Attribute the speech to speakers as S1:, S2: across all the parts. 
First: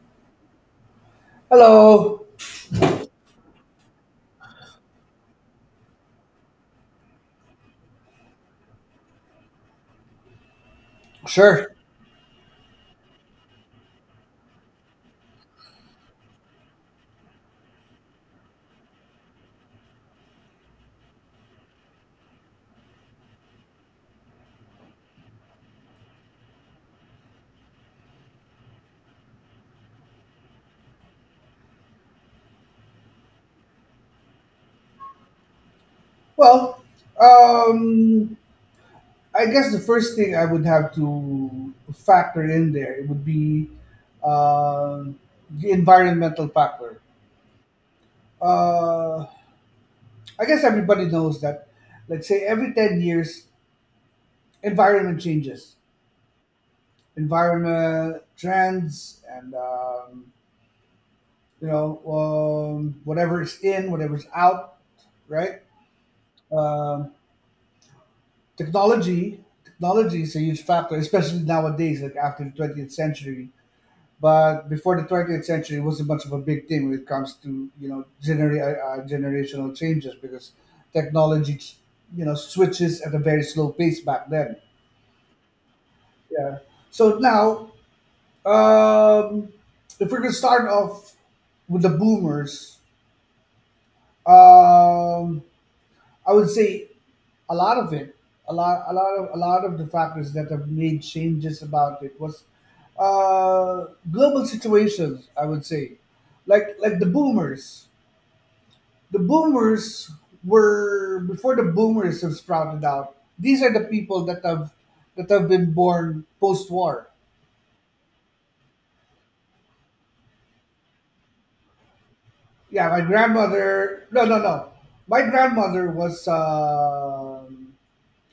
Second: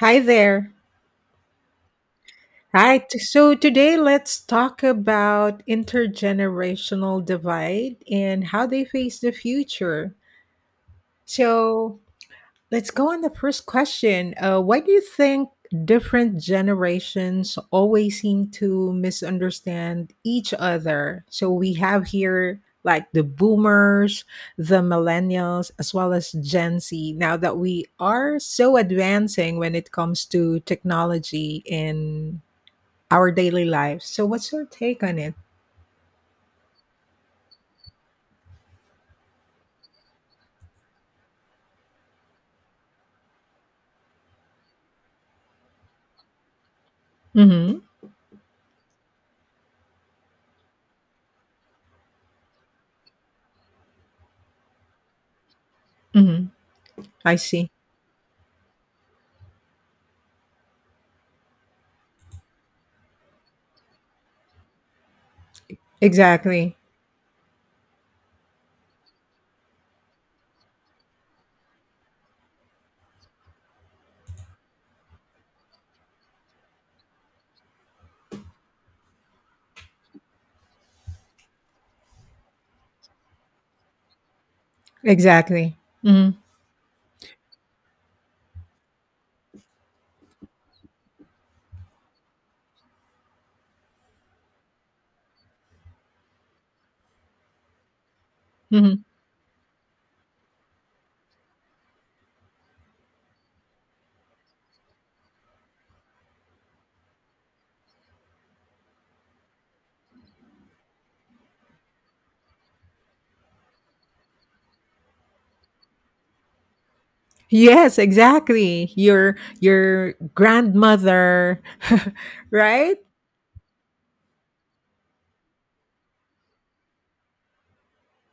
S1: Hi there.
S2: Hello.
S1: Hi. So today let's talk about intergenerational divide and how they face the future.
S2: Sure.
S1: So let's go on the first question. Why do you think different generations always seem to misunderstand each other? So we have here like the boomers, the millennials, as well as Gen Z, now that we are so advancing when it comes to technology and our daily lives. So, what's your take on it?
S2: Well, um, I guess the first thing I would have to factor in there it would be um the environmental factor.
S1: Mm-hmm.
S2: Uh, I guess everybody knows that. Let's say every 10 years, environment changes,
S1: Mm-hmm. I see.
S2: environment trends, and whatever is in, whatever's out, right?
S1: Exactly.
S2: Um, technology is a huge factor, especially nowadays, like after the 20th century. But before the 20th century, it wasn't much of a big thing when it comes to generational changes because technology, switches at a very slow pace back then.
S1: Exactly. Mm-hmm.
S2: Yeah. So now, um, if we're gonna start off with the boomers, um, I would say a lot of it
S1: Mm-hmm.
S2: a lot of the factors that have made changes about it was uh global situations. I would say like the boomers were, before the boomers have sprouted out, these are the people that have been born post-war.
S1: Yes, exactly. Your grandmother,
S2: Yeah,
S1: right?
S2: my grandmother, no, no, no, my grandmother was uh,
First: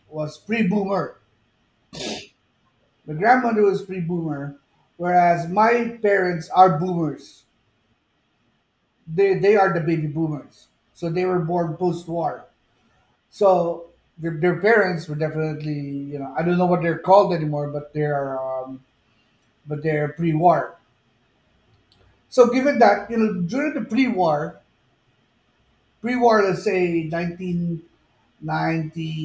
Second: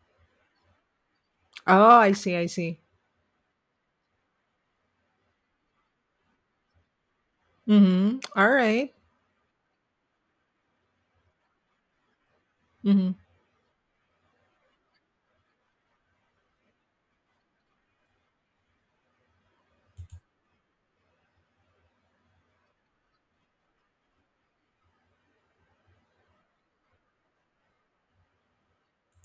S2: was pre-boomer.
S1: Oh, I see. I see.
S2: My grandmother was pre-boomer, whereas my parents are boomers.
S1: Mm-hmm. All right.
S2: They are the baby boomers. So they were born post-war.
S1: Mm-hmm.
S2: So their parents were definitely, you know, I don't know what they're called anymore, but they're pre-war. So given that, you know, during the pre-war, let's say nineteen ninety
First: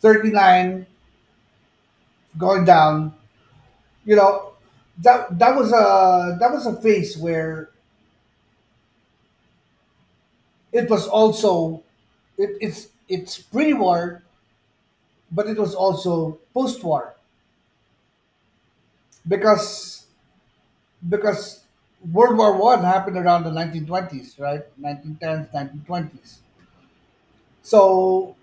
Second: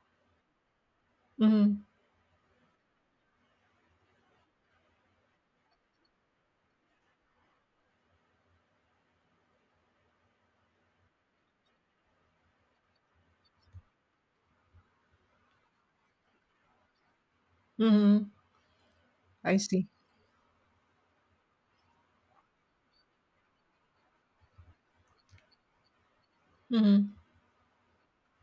S2: thirty-nine
S1: Mm-hmm.
S2: going down, you know, that was a phase where it was also, it's pre-war but it was also post-war,
S1: Mm-hmm. I see.
S2: because because World War I happened around the 1920s, right? 1910s, 1920s.
S1: Mm-hmm.
S2: So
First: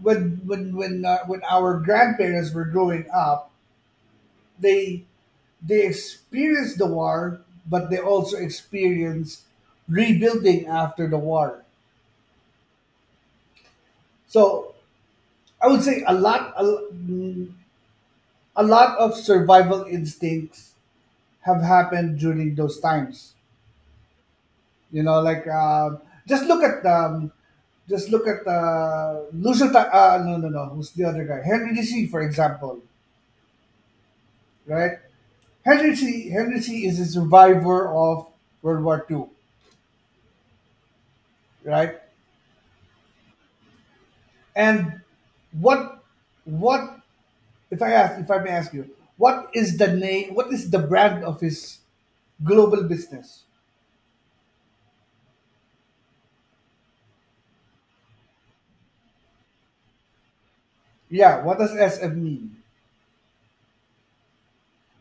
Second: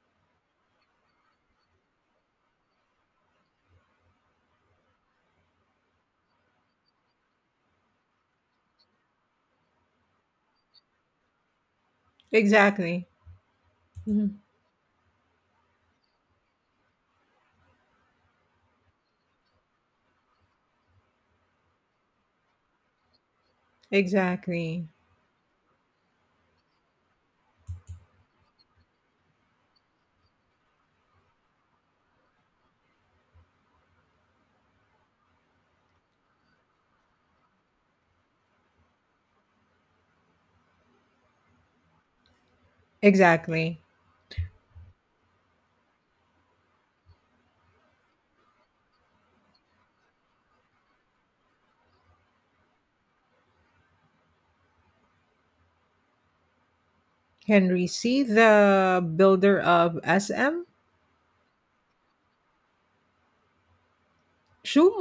S2: when our grandparents were growing up, they they experienced the war, but they also experienced rebuilding after the war.
S1: Exactly. Mm-hmm.
S2: So I would say mm, a lot of survival instincts have happened during those times.
S1: Exactly.
S2: You know, like just look at um, just look at Lucio. No, no, no. Who's the other guy? Henry D. C., for example, right? Henry D. C. is a survivor of World War II, right?
S1: Exactly.
S2: And what what if I may ask you, what is the name? What is the brand of his global business?
S1: Henry C, the builder of SM.
S2: Yeah, what does SM mean?
S1: Shoe.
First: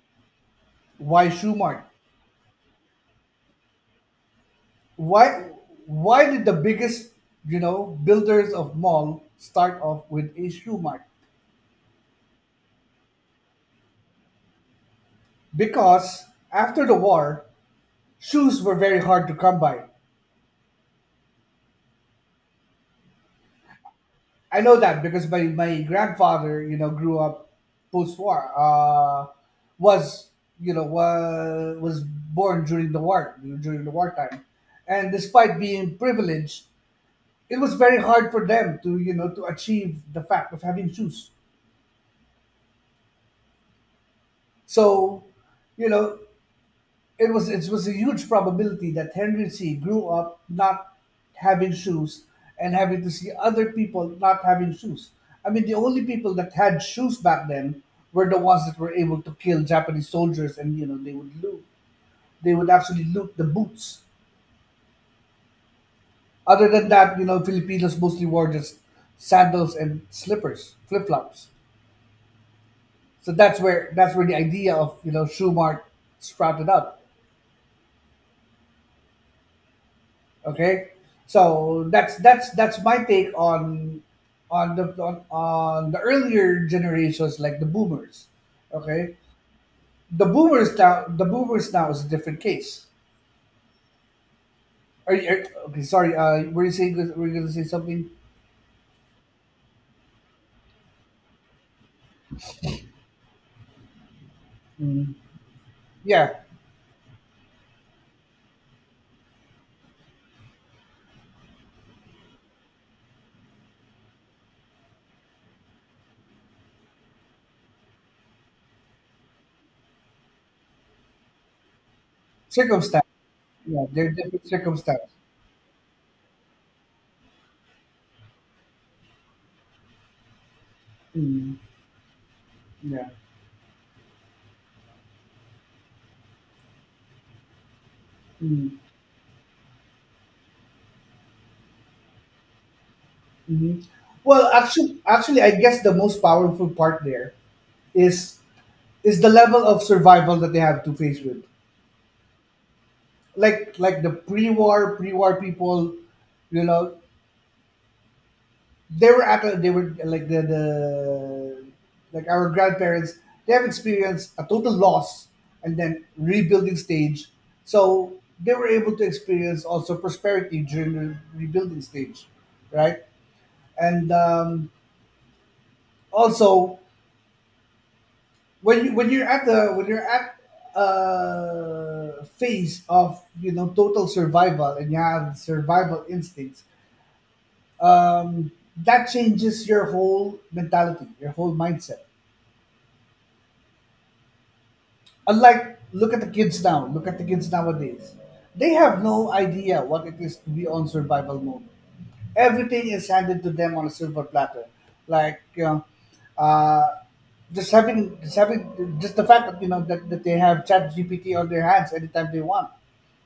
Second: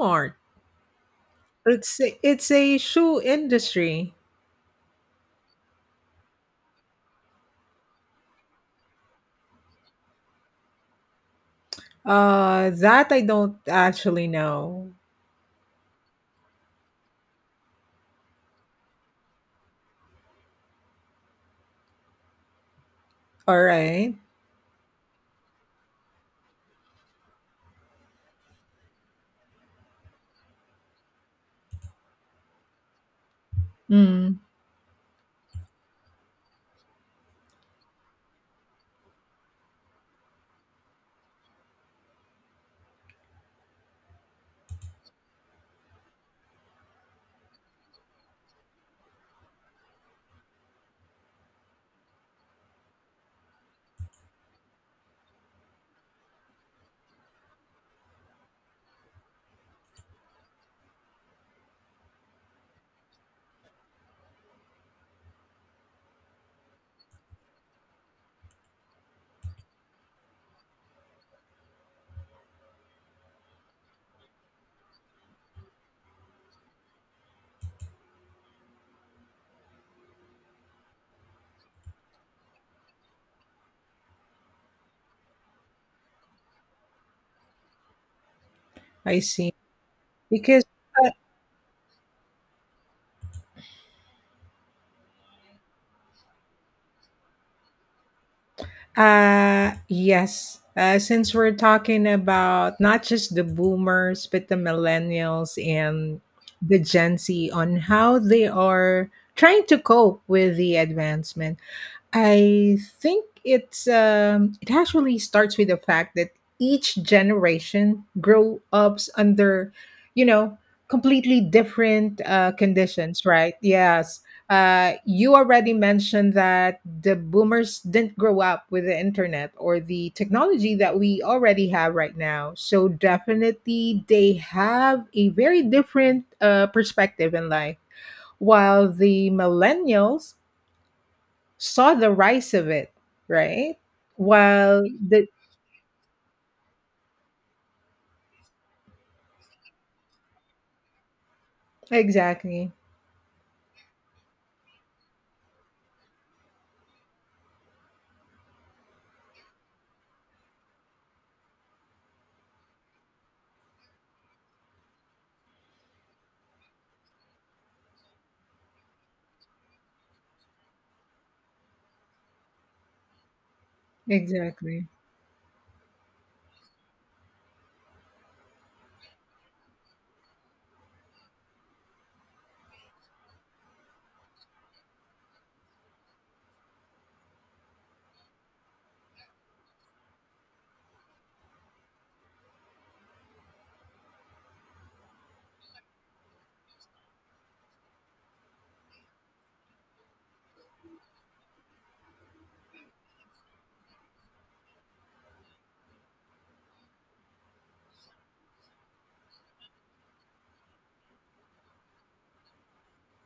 S2: Why Shoemart?
S1: It's a shoe industry.
S2: Why why did the biggest, you know, builders of mall start off with a shoe mart?
S1: That I don't actually know.
S2: Because after the war, shoes were very hard to come by.
S1: All right.
S2: I know that because my grandfather, you know, grew up post war. Was, you know, was born during the war, during the
S1: Mm,
S2: wartime, and despite being privileged, it was very hard for them to, you know, to achieve the fact of having shoes. So, you know, it was a huge probability that Henry C grew up not having shoes and having to see other people not having shoes. I mean, the only people that had shoes back then were the ones that were able to kill Japanese soldiers, and you know they would actually loot the boots. Other than that, you know, Filipinos mostly wore just sandals and slippers, flip flops. So that's where the idea of, you know, Schumart sprouted up. Okay, so that's my take on on the earlier generations like the boomers. Okay,
S1: I see. Because,
S2: the boomers now is a different case. Okay, sorry, were you going to say something?
S1: yes, since we're talking about not just the boomers, but the
S2: Mm.
S1: millennials and
S2: Yeah,
S1: the Gen Z on how they are trying to cope with the advancement. I think it's it actually starts with the fact that each generation grow ups under, you know, completely different
S2: circumstance.
S1: conditions, right?
S2: Yeah, they're
S1: Yes.
S2: different circumstance.
S1: You already mentioned that the boomers didn't grow up with the internet or the technology that we
S2: Mm.
S1: already have right now. So
S2: Yeah.
S1: definitely they have a very different perspective in life.
S2: Mm.
S1: While the millennials saw the rise of it, right?
S2: Hmm. Well,
S1: While the
S2: actually, I guess the most powerful part there is is the level of survival that they have to face with.
S1: Exactly,
S2: Like the pre-war people, you know, they were like our grandparents. They have experienced a total loss and then rebuilding stage. So they were able to experience also prosperity during the rebuilding stage, right? And
S1: exactly,
S2: also, when you're at the when you're at phase of, you know, total survival and you have survival instincts, um that changes your whole mentality, your whole mindset. Unlike, look at the kids nowadays, they have no idea what it is to be on survival mode. Everything is handed to them on a silver platter, like, you know, uh, just the fact that, you know, that they have chat gpt on their hands anytime they want.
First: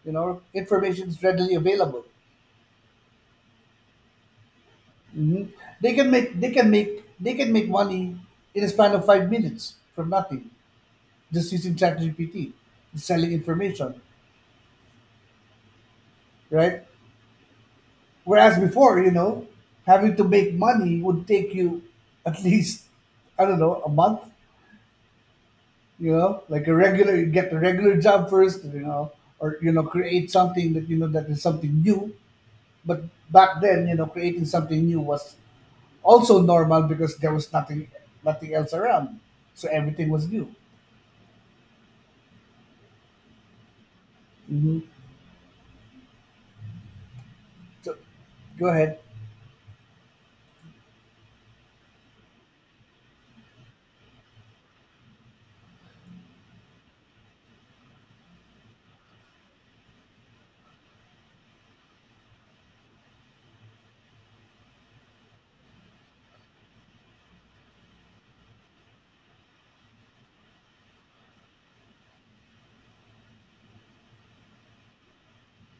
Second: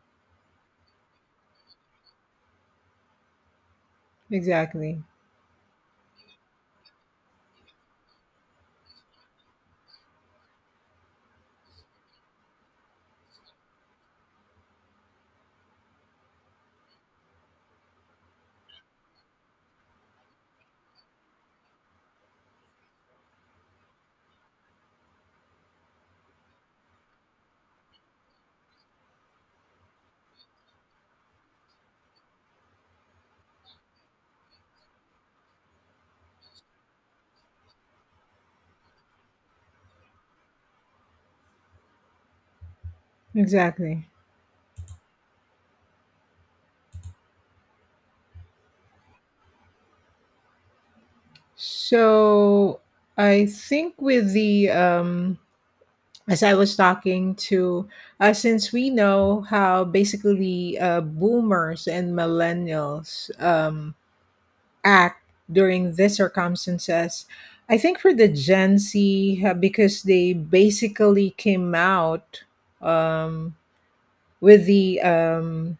S2: You know, information is readily available.
S1: exactly,
S2: Hmm. They can make money in a span of 5 minutes from nothing, just using ChatGPT, selling information, right? Whereas before, you know, having to make money would take you at least, I don't know, a month. You know, like, a regular you get a regular job first, you know, or, you know, create something that, you know, that is something new. But back then, you know, creating something new was also normal because there was nothing else around, so everything was new.
S1: exactly.
S2: Hmm. So go ahead.
S1: So I think with the as I was talking to, since we know how basically boomers and millennials act during these circumstances. I think for the Gen Z, because they basically came out um, with the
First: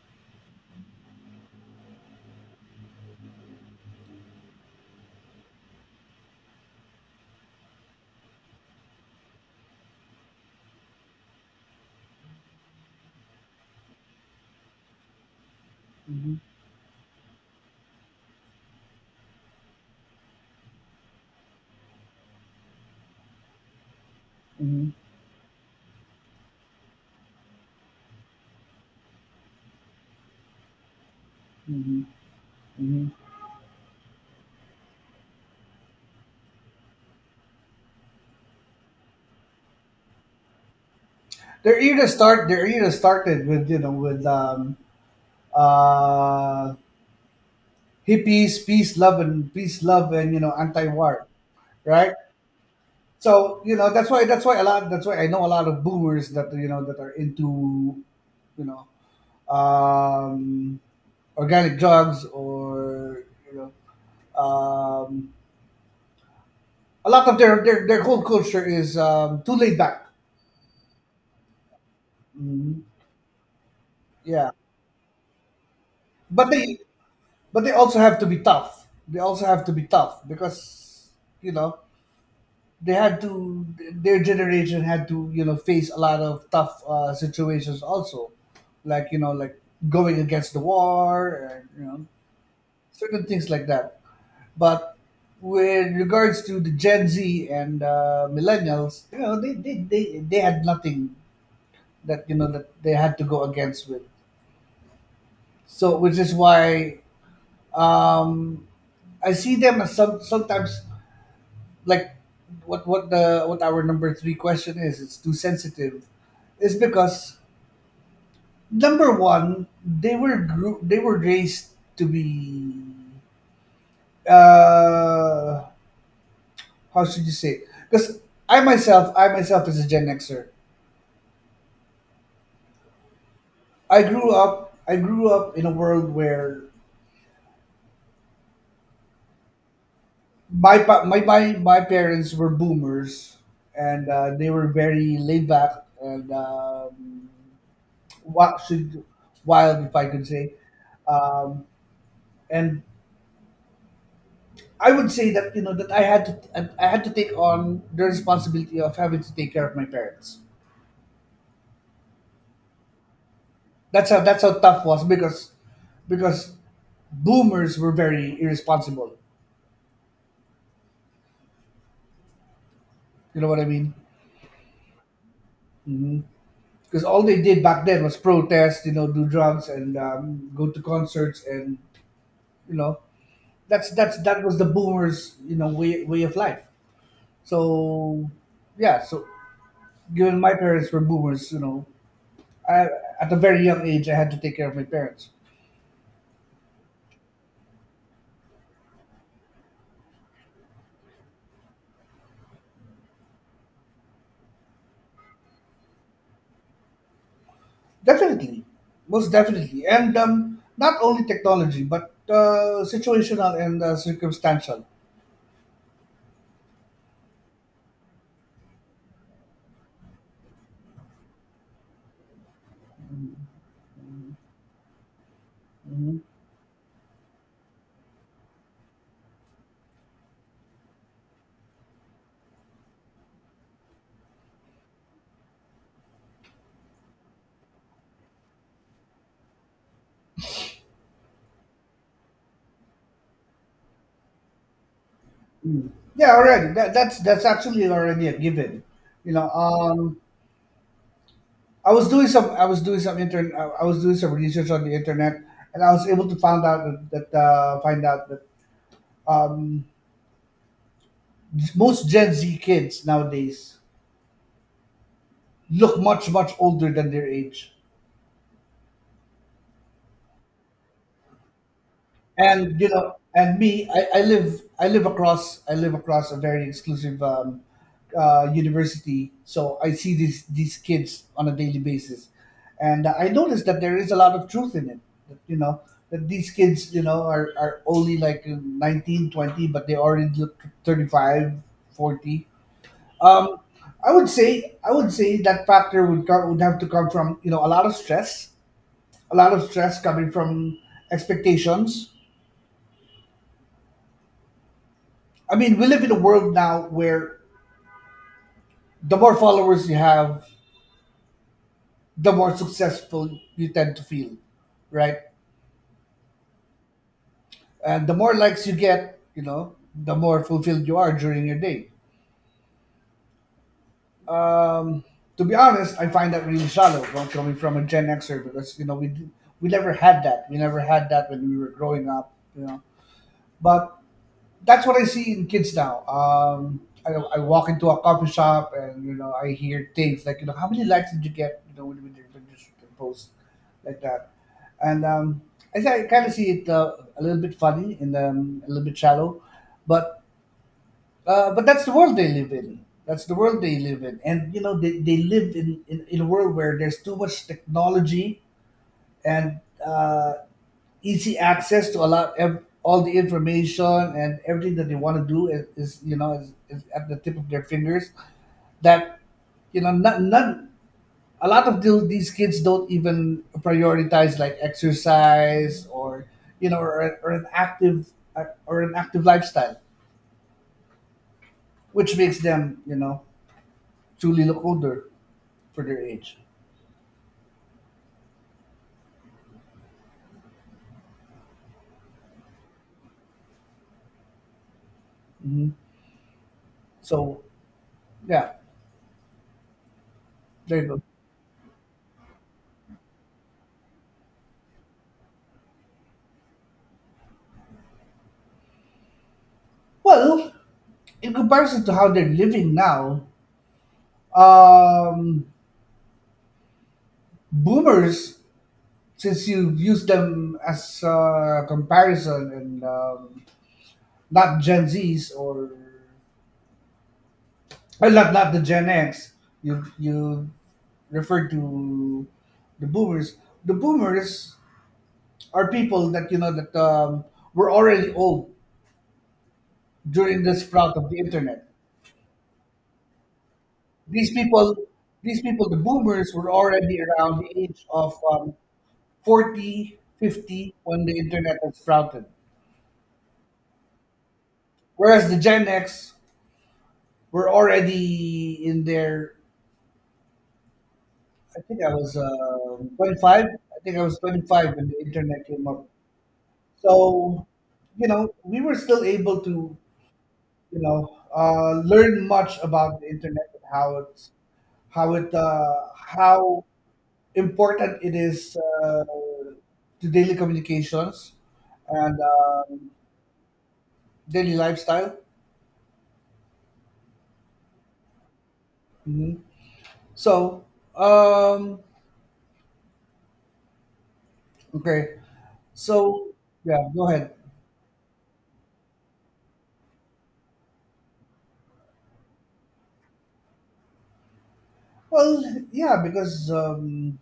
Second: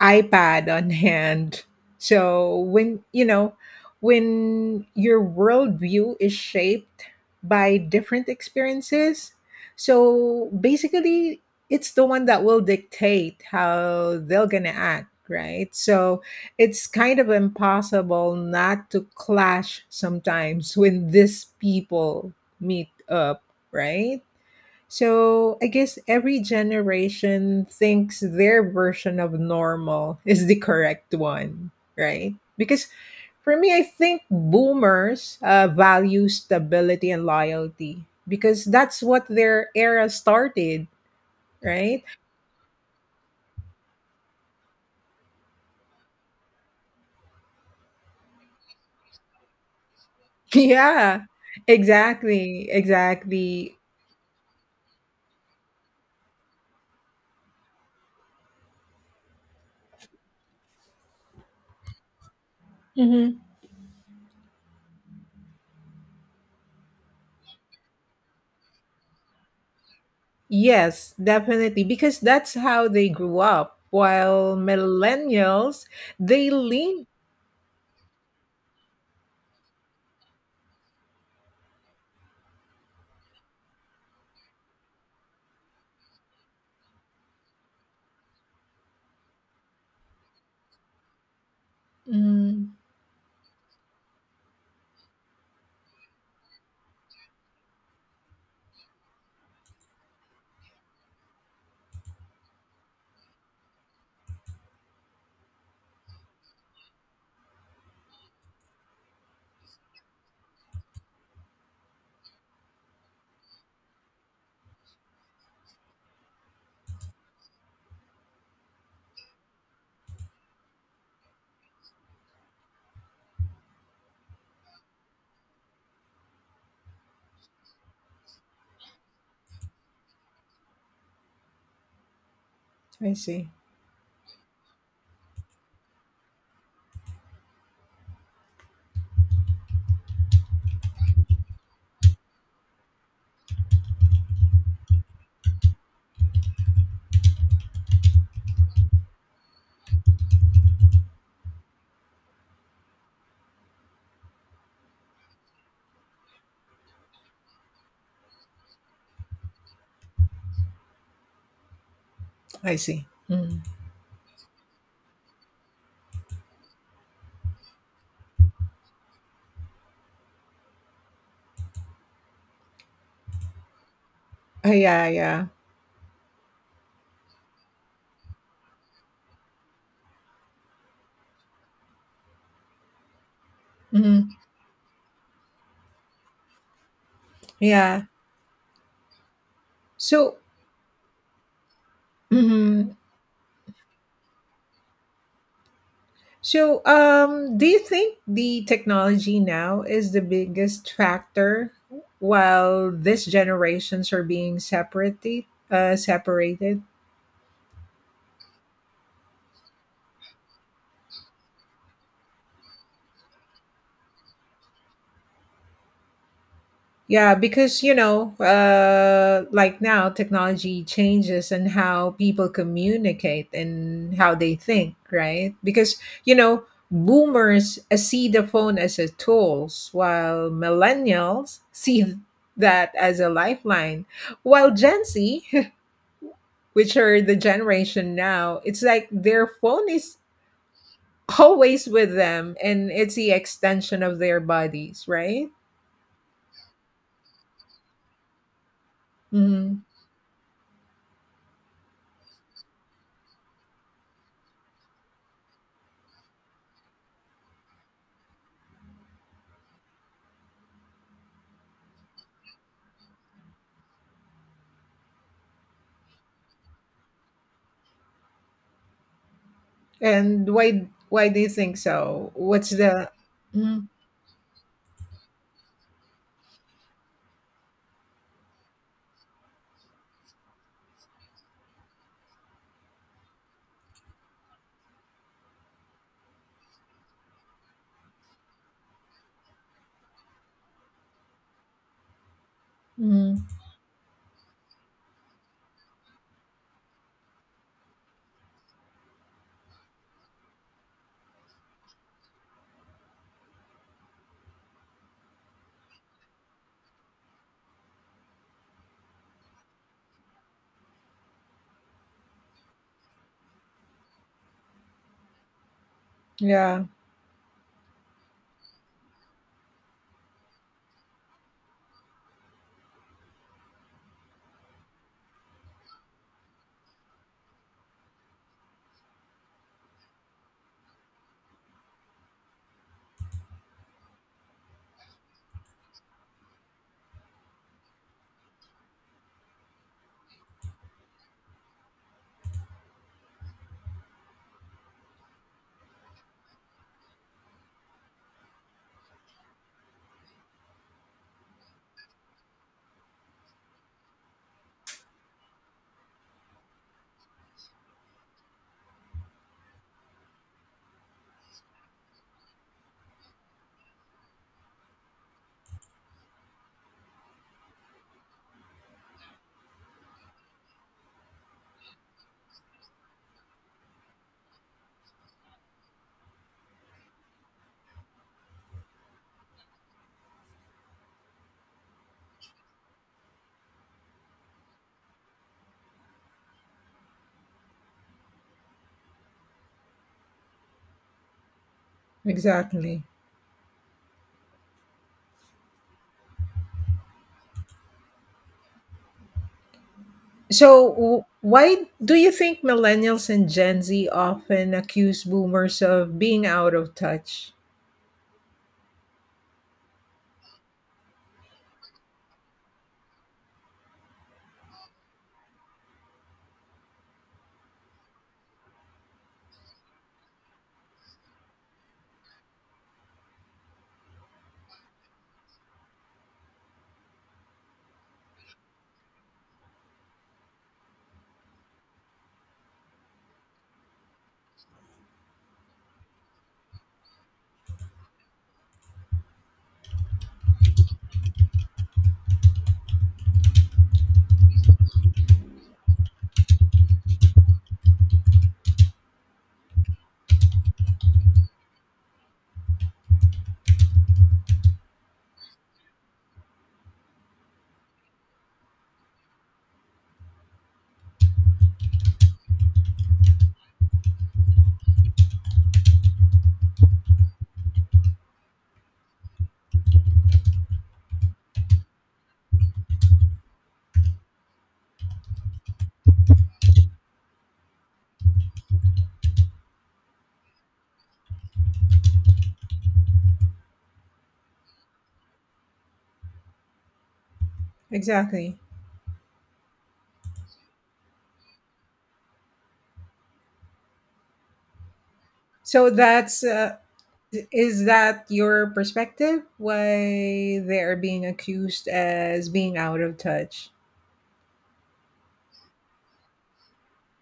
S1: iPad on hand. So when when your worldview is shaped by different experiences, so basically it's the one that will dictate how they're gonna act, right? So
S2: Hmm.
S1: it's kind of impossible not to clash sometimes when these people meet up, right?
S2: Hmm.
S1: So I guess every generation thinks their version of normal is the correct one,
S2: Hmm.
S1: right? Because
S2: Hmm.
S1: for me, I think boomers value stability and loyalty because that's what their era started, right?
S2: Their era started with, you know, with uh hippies, peace love and you know,
S1: Yeah,
S2: anti-war, right?
S1: exactly,
S2: So,
S1: exactly.
S2: you know, that's why I know a lot of boomers that, you know, that are into, you know, um, organic drugs, or,
S1: Hmm.
S2: you know, um, a lot of their whole culture is, too laid back.
S1: Yes, definitely, because that's
S2: Hmm.
S1: how they grew up.
S2: Yeah,
S1: While millennials, they
S2: but they
S1: lean.
S2: but they also have to be tough. They also have to be tough because, you know, they had to their generation had to, you know, face a lot of tough situations also, like, you know, going against the war and, you know,
S1: Mm,
S2: certain things like that. But with regards to the gen z and millennials, you know, they had nothing that, you know, that they had to go against with. So, which is why um I see them as sometimes, like, what our number three question is, it's too sensitive is because number one, they were raised to be, uh how should you say, because I myself as a gen xer,
S1: I see.
S2: I grew up in a world where my pa- my parents were boomers, and they were very laid back, and What should- wild, if I could say. Um, and I would say that, you know, that I had to take on the responsibility of having to take care of my parents.
S1: I see. Mm.
S2: That's how tough it was, because because boomers were very irresponsible. You know what I mean?
S1: Yeah, yeah.
S2: Because all they did back then was protest, you know, do drugs and, go to concerts, and, you know,
S1: Mhm.
S2: that was the boomers, you know, way of life.
S1: Yeah.
S2: So, yeah. So
S1: So,
S2: given my parents were boomers, you know, I,
S1: mhm.
S2: at a very young age, I had to take care of my parents.
S1: So do you think the technology now is the biggest factor while these generations are being separated? Separated?
S2: Definitely, most definitely, and not only technology, but situational and circumstantial.
S1: Yeah, because like now, technology changes and how people communicate and how they think, right? Because
S2: Mhm.
S1: you know, boomers see the phone as a tools, while millennials see that as a lifeline, while Gen Z, which are the generation now, it's like their phone is always with them, and it's the extension of their bodies, right?
S2: Mm. Yeah, already. That's actually already a given. You know,
S1: Mhm.
S2: I was doing some I was doing some intern I was doing some research on the internet, and I was able to find out that, that find out that um, most Gen Z kids nowadays look much much older than their age.
S1: And why do you think so? What's
S2: And, you
S1: the
S2: know, and
S1: mm,
S2: me I live across a very exclusive, university, so I see these kids on a daily basis, and I noticed that there is a lot of truth in it, that, you know, that these kids, you know, are only like 19, 20, but they already look 35, 40. um,
S1: mm,
S2: I would say that factor would come, would have to come from, you know, a lot of stress coming from expectations. I mean, we live in a world now where the more followers you have, the more successful you tend to feel, right?
S1: yeah,
S2: And the more likes you get, you know, the more fulfilled you are during your day. Um, to be honest, I find that really shallow from coming from a Gen Xer, because, you know, we never had that. We never had that when we were growing up, you know. But that's what I see in kids now. I walk into a coffee shop and, you know, I hear things like, you know, how many likes did you get, you know, when you shoot a post like that, and, I kind of see it, a little bit funny and, a little bit shallow, but, but that's the world they live in. That's the world they live in, and they live in a world where there's too much technology and easy access to allow all the information, and everything that they want to do is you know is at the tip of their fingers. That you know not, not A lot of these kids don't even prioritize like exercise or you know or, or an active or an active lifestyle, which makes them, you know, truly look older for their age.
S1: exactly.
S2: Hmm. So yeah, there you
S1: So
S2: go.
S1: why do you think millennials and Gen Z often accuse boomers of being out of touch?
S2: Well, in comparison to how they're living now, um boomers, since you use them as a comparison, and not Gen Z's or, well, not the Gen X, you refer to the boomers. The boomers are people that, you know, that were already old during the sprout of the internet. these people these people, the boomers, were already around the age of 40, 50 when the internet was sprouted. Whereas the Gen X, we're already in there. I think I was 25. I think I was 25 when the internet came up. So, you know, we were still able to, you know, learn much about the internet and how it's how it how important it is to daily communications and daily lifestyle.
S1: Exactly.
S2: Hmm. So, um, okay.
S1: So
S2: So,
S1: that's
S2: yeah, go ahead.
S1: is that your perspective why they are being accused as being out of touch?
S2: Well, yeah, because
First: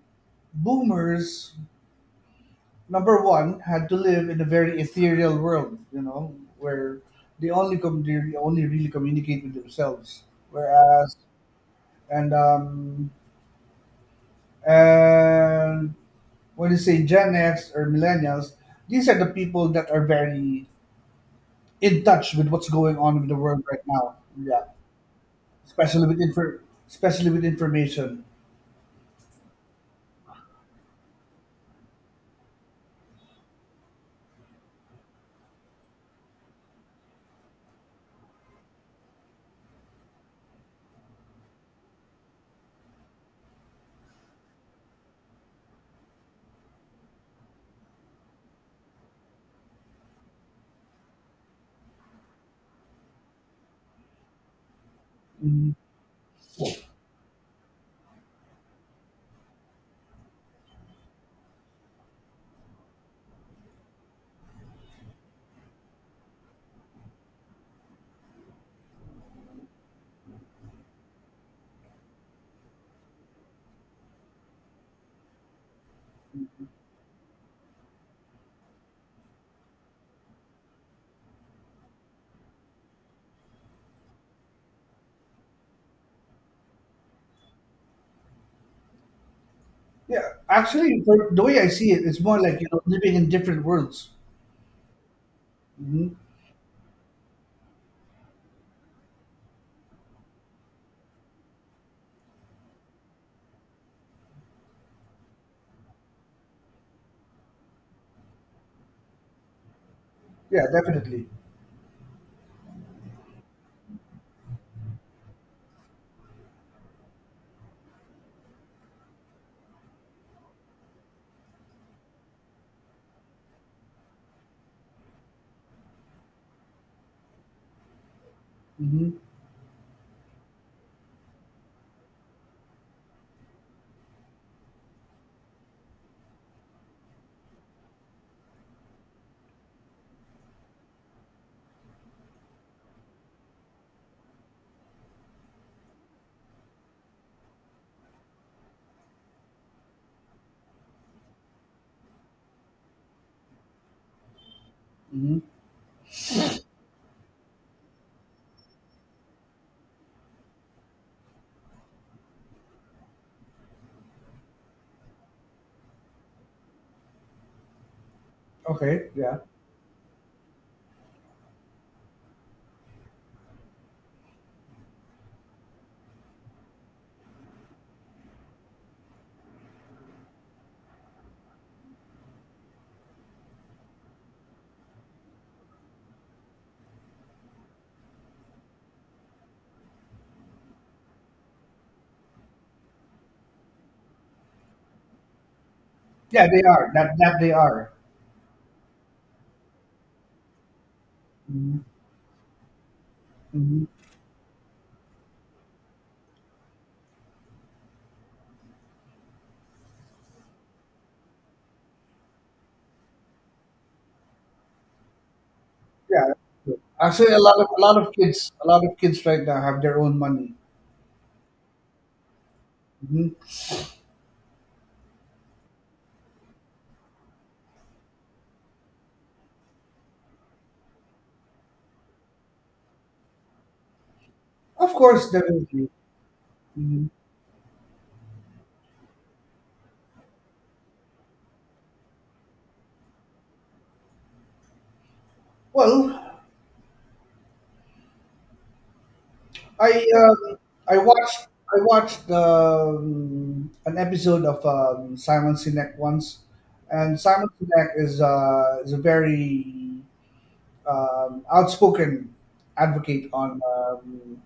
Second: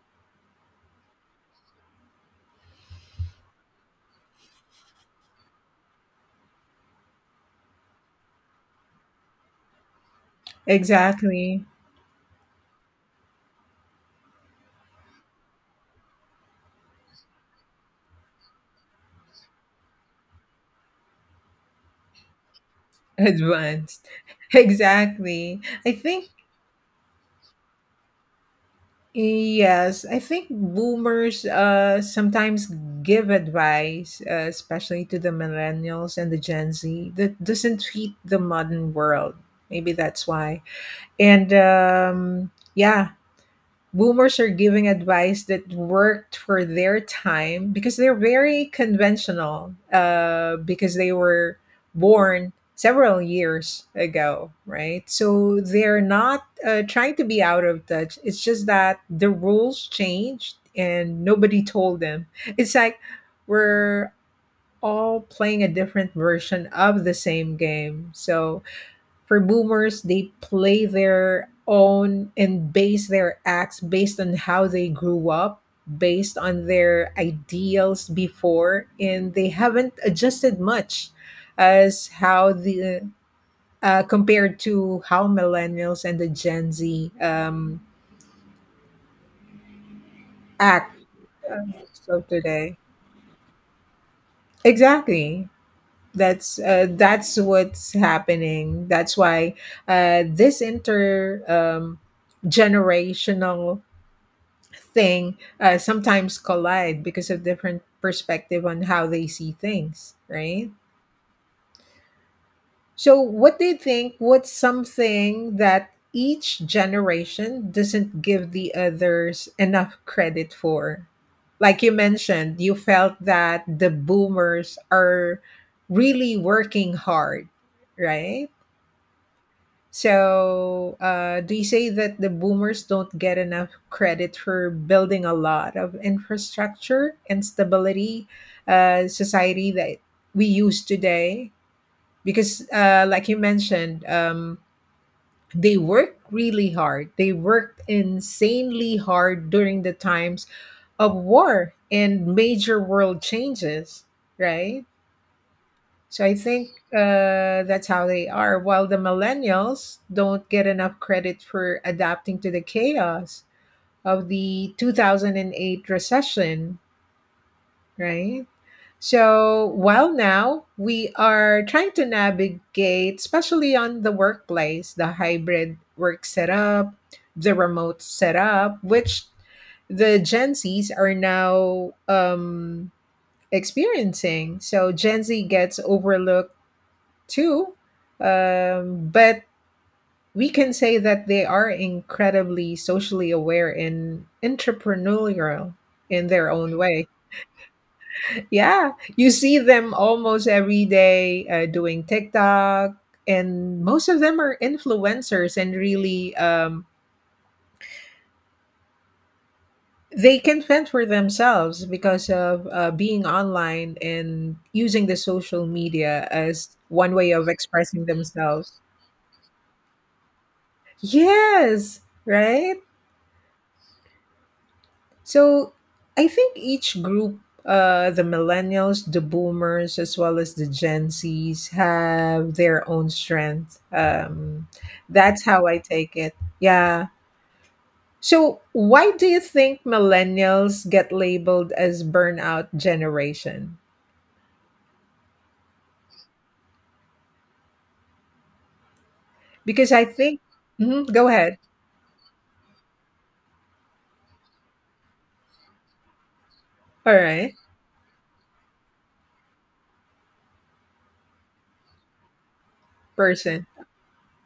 S2: boomers, number one, had to live in a very ethereal world, you know, where they only really communicate with themselves. Whereas,
S1: Exactly.
S2: and um, and when you say Gen X or millennials, these are the people that are very in touch with what's going on with the world right
S1: Advanced.
S2: now. Yeah,
S1: Exactly. I
S2: especially with
S1: think.
S2: especially with information.
S1: Yes, I think boomers sometimes give advice, especially to the millennials and the Gen Z, that doesn't fit the modern world. Maybe that's why. And yeah, boomers are giving advice that worked for their time because they're very conventional because they were born several years ago, right? So
S2: Mm.
S1: they're not trying to be out of touch. It's just that the rules changed and nobody told them. It's like we're all playing a different version of the same game. So for boomers, they play their own and base their acts based on how they grew up, based on their ideals before, and they haven't adjusted much as how the compared to how millennials and the Gen Z
S2: Yeah,
S1: act.
S2: actually, the way
S1: uh,
S2: I see it, it's
S1: so
S2: more like, you
S1: today,
S2: know, living in different worlds.
S1: exactly,
S2: Hmm.
S1: that's what's happening, that's why this inter generational thing sometimes collide because of different perspective on how they see things,
S2: Yeah,
S1: right?
S2: definitely.
S1: So, what do you think? What's something that each generation doesn't give the others enough credit for? Like you mentioned, you felt that the boomers are really working hard, right?
S2: Hmm.
S1: So, do you say that the boomers don't get enough credit for building a lot of infrastructure and stability, society that we use today? Because, like you mentioned, they work really hard. They worked insanely hard during the times of war and major world changes, right?
S2: Hmm.
S1: So I think that's how they are. While the millennials don't get enough credit for adapting to the chaos of the 2008 recession, right?
S2: Okay. Yeah.
S1: So while now we are trying to navigate, especially on the workplace, the hybrid work setup, the remote setup, which the Gen Zs are now experiencing. So Gen Z gets overlooked too. But we can say that they are incredibly socially aware and entrepreneurial in
S2: Yeah,
S1: their
S2: they
S1: own
S2: are.
S1: way.
S2: That that they are.
S1: Yeah, you see them almost every day
S2: Hmm.
S1: doing TikTok, and
S2: Hmm.
S1: most of them are influencers and really they can fend for themselves because of being online and using the social media
S2: Yeah.
S1: as one way
S2: Actually,
S1: of expressing
S2: a
S1: themselves.
S2: lot of kids right now have their own money.
S1: Yes, right?
S2: Hmm.
S1: So I think each group, the millennials, the boomers, as well as the Gen Zs, have their own strength.
S2: Of course,
S1: That's how I
S2: definitely.
S1: take it. Yeah.
S2: Hmm.
S1: So why do you think millennials get labeled as burnout generation?
S2: Well, I
S1: Because I think,
S2: um, I
S1: mhm, go
S2: watched,
S1: ahead.
S2: I watched an episode of Simon Sinek once,
S1: All
S2: and Simon
S1: right.
S2: Sinek is a very outspoken advocate
S1: Person.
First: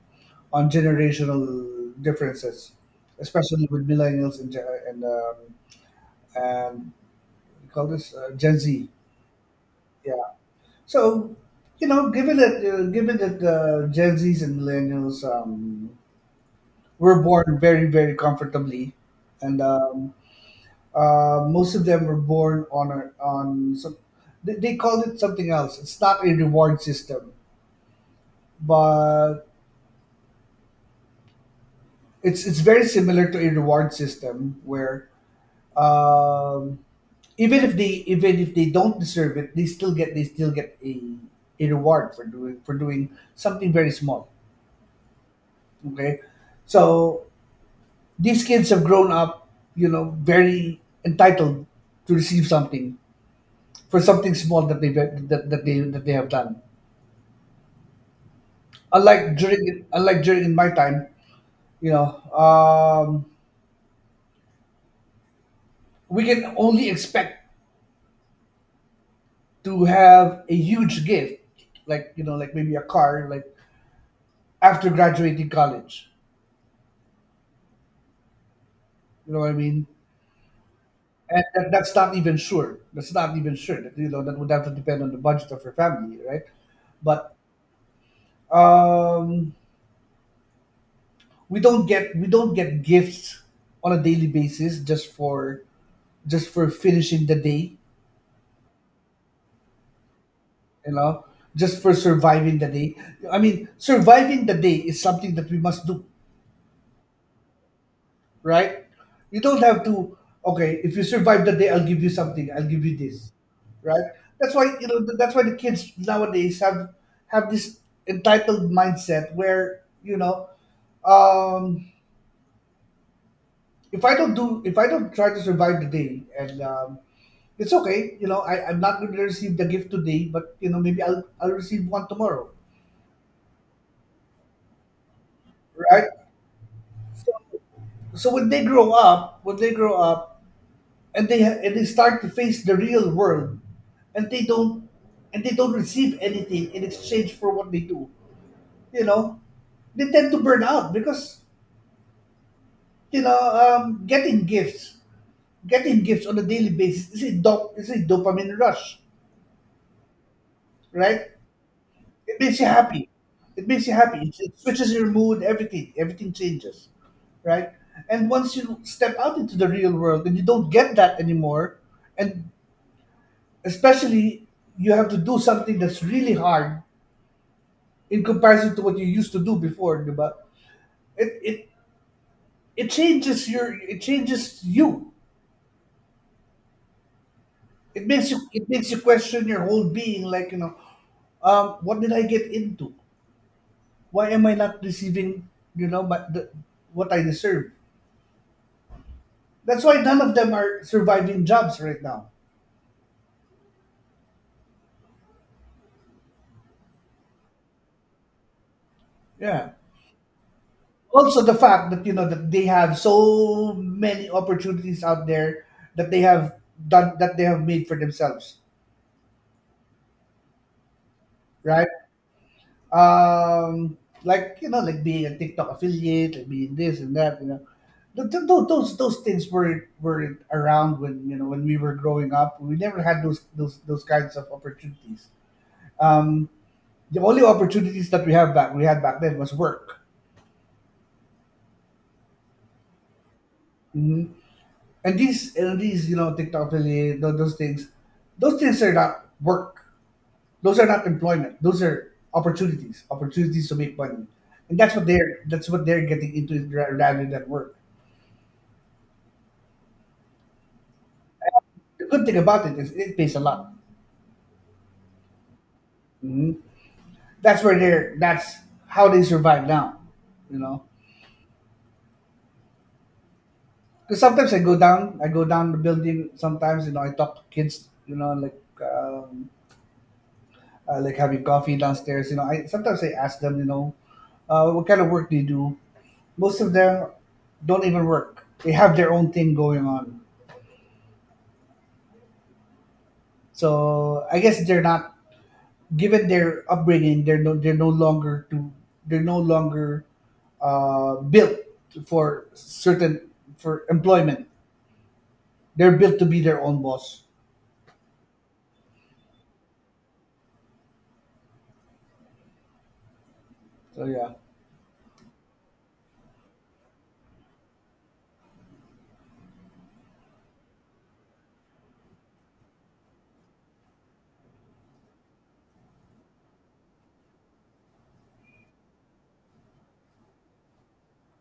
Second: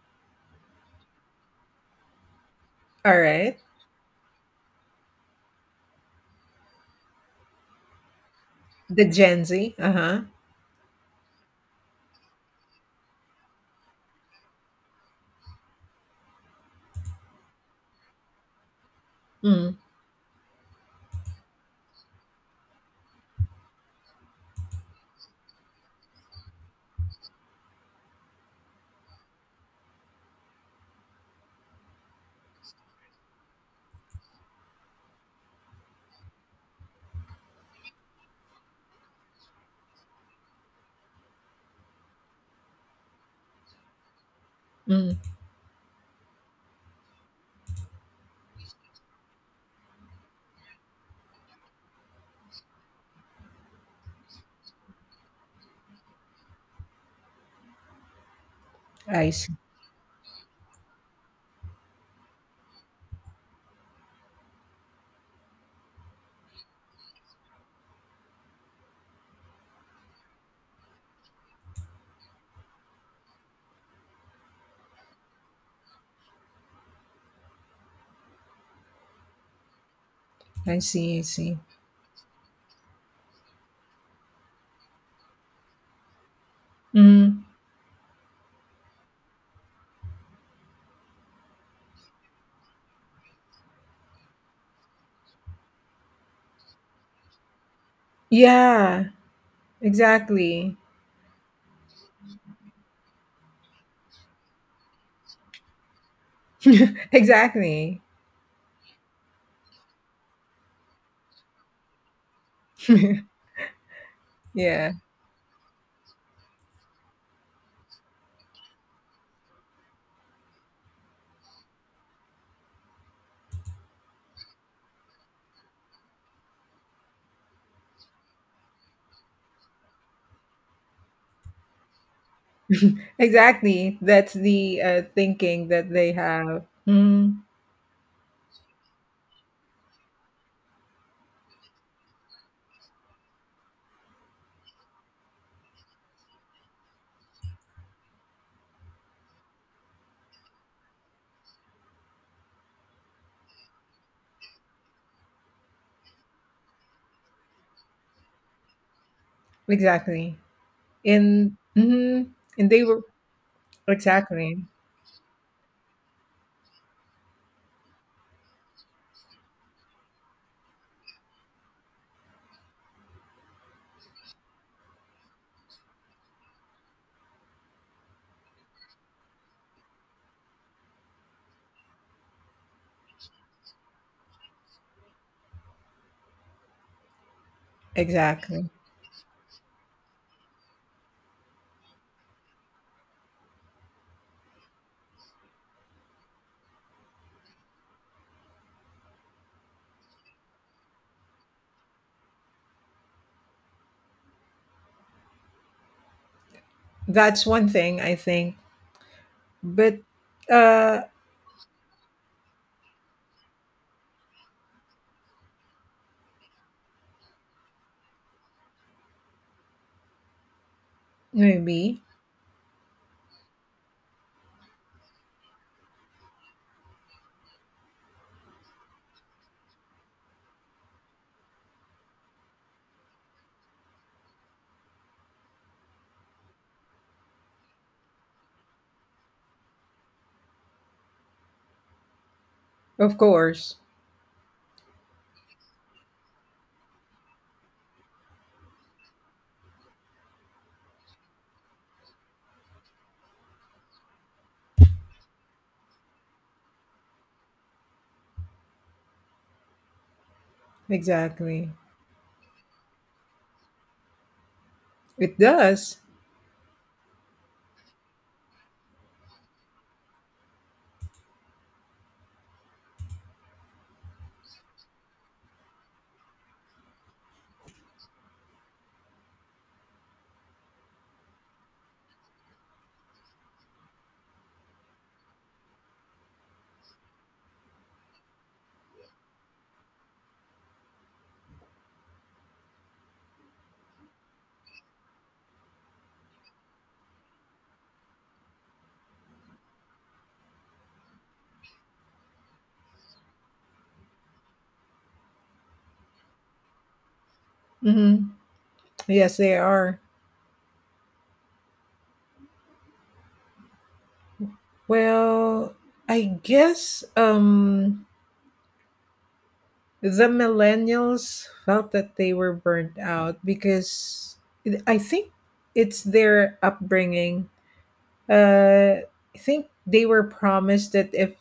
S2: on generational differences,
S1: All right.
S2: especially with millennials and and we call this Gen Z.
S1: The Gen Z. Uh huh.
S2: Yeah. So you know, given that Gen Z's and millennials were born very very comfortably, and
S1: Mm,
S2: most of them were born on on some, they called it something else. It's not a reward system, but it's very similar to a reward system where, um, even if they, even if they don't deserve it, they still get, they still get a reward for doing, for doing something very small.
S1: mm.
S2: Okay. So these kids have grown up, you know, very entitled to receive something for something small that they have done.
S1: I see.
S2: Unlike during in my time, you know, we can only expect to have a huge gift, like, you know, like maybe a car, like after graduating college. You know what I mean?
S1: I see. I
S2: And
S1: see.
S2: that's not even sure. That's not even sure. That, you know, that would have to depend on the budget of your family, right? But
S1: Mm.
S2: um, we don't get, we don't get gifts on a daily basis just for, just for finishing the day,
S1: Yeah, exactly.
S2: you know, just for surviving the day. I mean, surviving the day is something that we must do,
S1: Exactly.
S2: right? You don't have to, okay, if you survive the day, I'll give you something, I'll give you this, right? That's why, you
S1: Yeah.
S2: know, that's why the kids nowadays have this entitled mindset where, you know, um, if I don't do, if I don't try to survive the day, and it's okay, you know, I'm not going to receive the gift today, but you know, maybe I'll receive one tomorrow,
S1: Exactly. That's the thinking that
S2: right?
S1: they have. Mhm.
S2: So when they grow up, when they grow up, and and they start to face the real world, and they don't, and they don't receive anything in exchange for what they do, you know, they tend to burn out because, you know, getting gifts on a daily basis is a dopamine rush,
S1: Exactly.
S2: right?
S1: In mhm.
S2: It makes you
S1: And they were
S2: happy. It makes you happy. It
S1: exactly.
S2: switches your mood. Everything changes, right? And once you step out into the real world and you don't get that anymore, and especially you have to do something that's really hard in comparison to what you used to do before, diba? It it it changes your, it changes you. It makes you,
S1: Exactly.
S2: it makes you question your whole being. Like, you know, what did I get into? Why am I not receiving, you know, what I deserve? That's why none of them are surviving jobs right now.
S1: That's one thing I think.
S2: Yeah.
S1: But uh
S2: Also the fact that, you know, that they have so many opportunities out there, that they have done, that they have made for themselves, right?
S1: maybe.
S2: um like, you know, like being a TikTok affiliate, like being this and that, you know. Those those things were around when, you know, when we were growing up. We never had those those kinds of opportunities. um the only opportunities that we had back then was work.
S1: Of course.
S2: Mm-hmm. And these, you know, TikTok really, those things are not work. Those are not employment. Those are opportunities, opportunities to make money, and that's what they're getting into, rather than work.
S1: Exactly.
S2: The good thing about it is it pays a lot.
S1: It does.
S2: Hmm. That's where they're, that's how they survive now, you know. Because sometimes I go down the building. Sometimes, you know, I talk to kids, you know, like. Like having coffee downstairs. You know, I sometimes I ask them, you know, what kind of work they do. Most of them don't even work. They have their own thing going on. So I guess they're not, given their upbringing, they're no longer to, they're no longer built for certain, for employment. They're built to be their own boss.
S1: Hmm. Yes, they are.
S2: So yeah,
S1: Well, I guess the millennials felt that they were burnt out because I think it's their upbringing. Uh, I think they were promised that if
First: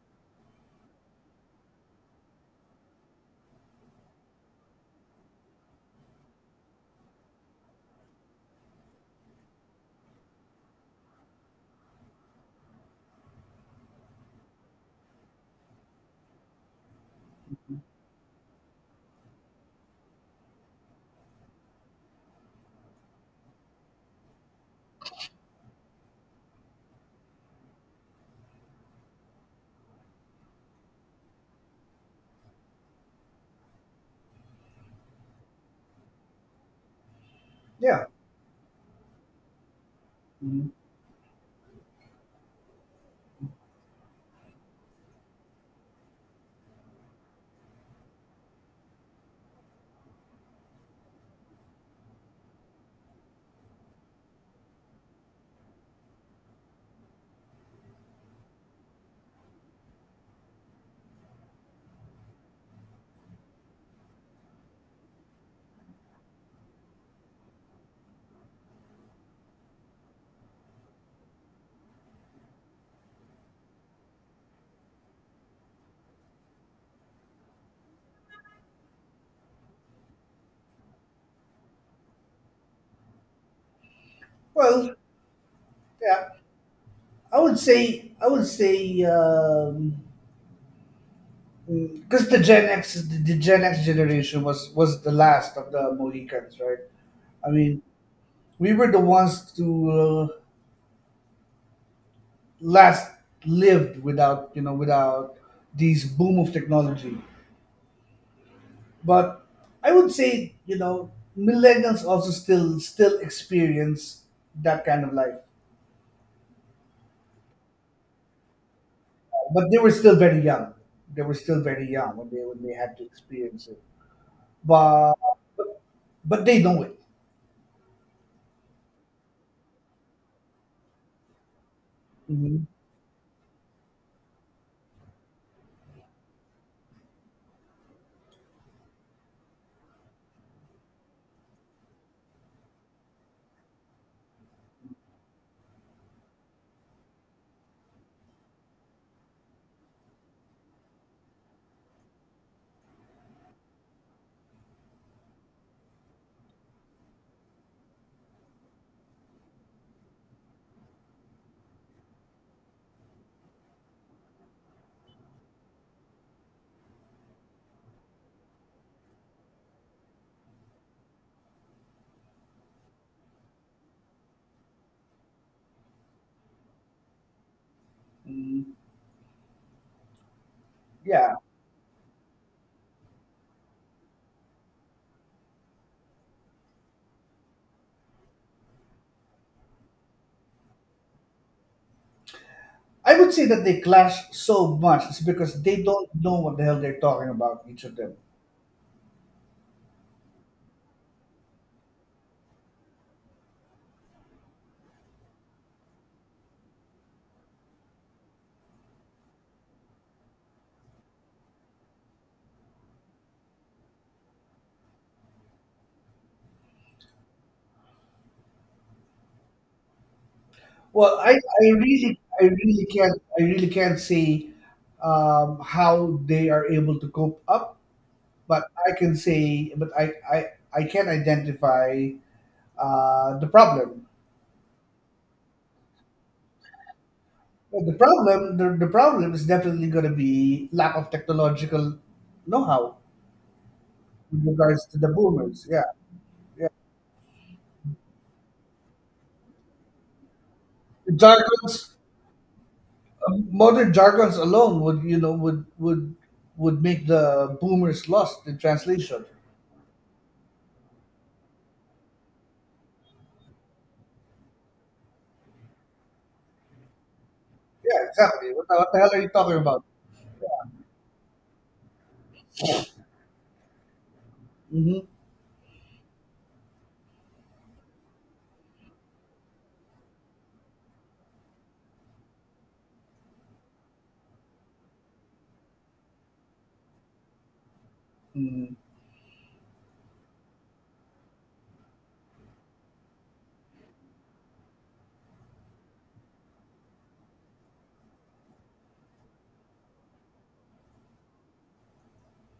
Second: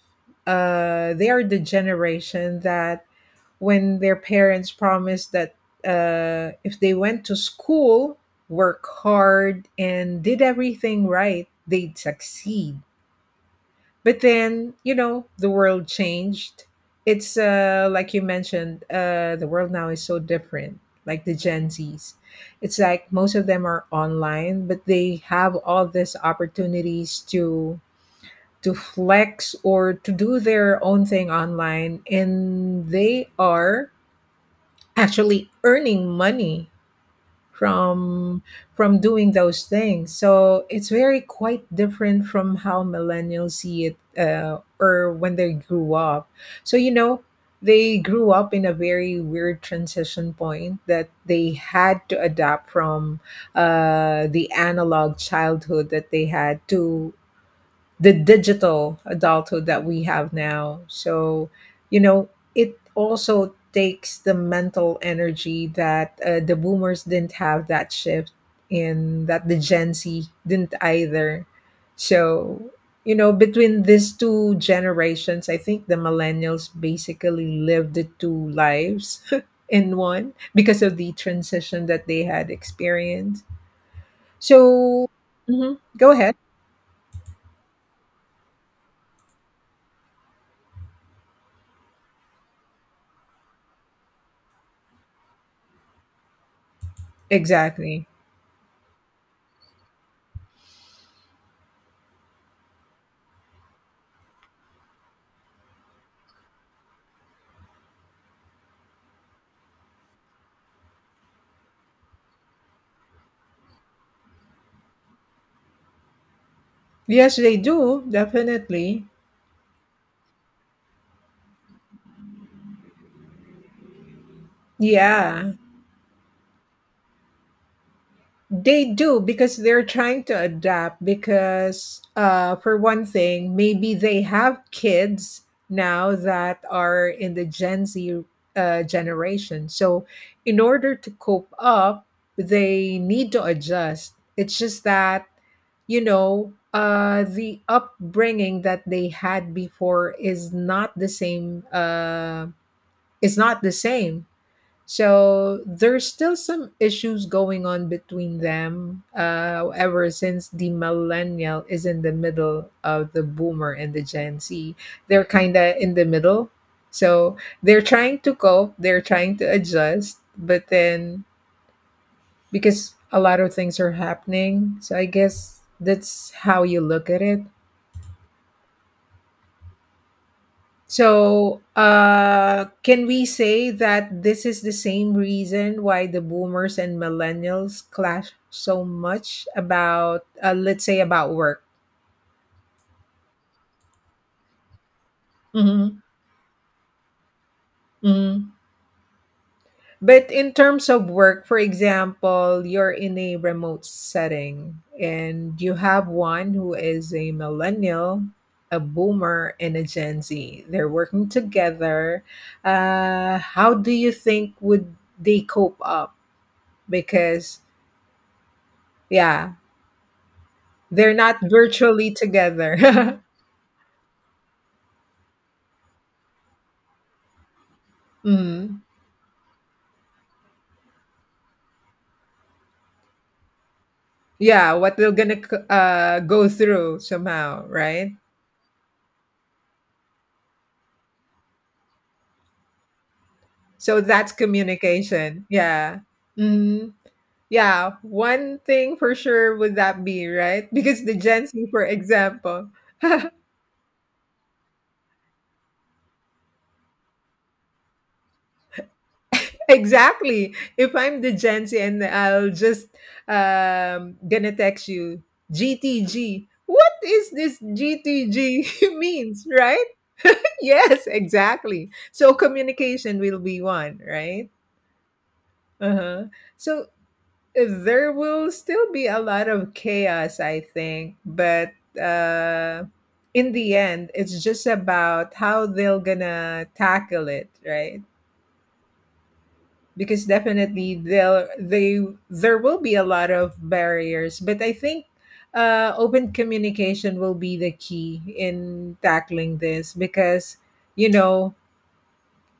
S1: they are the generation that when their parents promised that if they went to school, work hard, and did everything right, they'd succeed. But then, the world changed. It's like you mentioned, the world now is so different. Like the Gen Zs, it's like most of them are online, but they have all these opportunities to flex or to do their own thing online, and they are actually earning money
S2: yeah.
S1: from from doing those things. So
S2: Mhm.
S1: it's very quite different from how millennials see it or when they grew up. So they grew up in a very weird transition point that they had to adapt from the analog childhood that they had to the digital adulthood that we have now. So, you know, it also takes the mental energy that the boomers didn't have that shift and that the Gen Z didn't either. So, between these two generations, I think the millennials basically lived the two lives in one because of the transition that they had experienced.
S2: Well,
S1: So, mhm, go
S2: yeah.
S1: ahead.
S2: I would say I would say. Because the Gen X, the Gen X generation was the last of the Mohicans, right? I mean,
S1: Exactly.
S2: we were the ones to uh, last lived without, you know, without these boom of technology. But I would say, you know, millennials also still experience that kind of life,
S1: Yes, they do, definitely.
S2: but they were still very young. They were still very young when they, when they had to experience it. But
S1: Yeah,
S2: but, but they know it.
S1: they do because they're trying to adapt. Because,
S2: Hmm.
S1: for one thing, maybe they have kids now that are in the Gen Z generation. So, in order to cope up, they need to adjust. It's just that, the upbringing that they had before is not the same. Is not the same. So there's still some issues going on between them. However, since the millennial is in the middle of the boomer and the Gen Z, they're kind of in the middle. So they're trying to cope, they're trying to adjust, but then because a lot of things are happening, so I guess that's how you look at it.
S2: Hmm. Yeah.
S1: So, can we say that this is the same reason why the boomers and millennials clash so much about, let's say, about work?
S2: I would say that they clash so much is because they
S1: Hmm.
S2: don't know what the hell they're talking about, each of them.
S1: Hmm. But in terms of work, for example, you're in a remote setting and you have one who is a millennial, a boomer, and a Gen Z. They're working together. How do you think would they cope up? Because yeah, they're
S2: Well,
S1: not
S2: I
S1: virtually
S2: really, I really
S1: together.
S2: can't, I really can't say how they are able to cope up, but
S1: Mm.
S2: I can say, I can identify the problem.
S1: Yeah, what they're gonna go through somehow,
S2: Well,
S1: right?
S2: the problem is definitely going to be lack of technological know-how
S1: So that's
S2: in regards to the
S1: communication.
S2: boomers. Yeah,
S1: Yeah.
S2: yeah.
S1: Mm. Yeah, one thing for sure would that be, right? Because
S2: The
S1: the Gen Z, for
S2: jargons.
S1: example.
S2: Modern jargons alone would, you know, would would make the boomers lost in translation.
S1: Exactly. If I'm the Gen Z and I'll just gonna text you GTG. What is this
S2: Yeah, exactly.
S1: GTG
S2: What the hell are you
S1: means,
S2: talking about?
S1: right? Yes, exactly. So communication will be one, right?
S2: Hmm.
S1: Uh-huh. So there will still be a lot of chaos, I think, but uh in the end it's just about how they're gonna tackle it, right? Because definitely they'll they there will be a lot of barriers, but I think open communication will be the key in tackling this because you know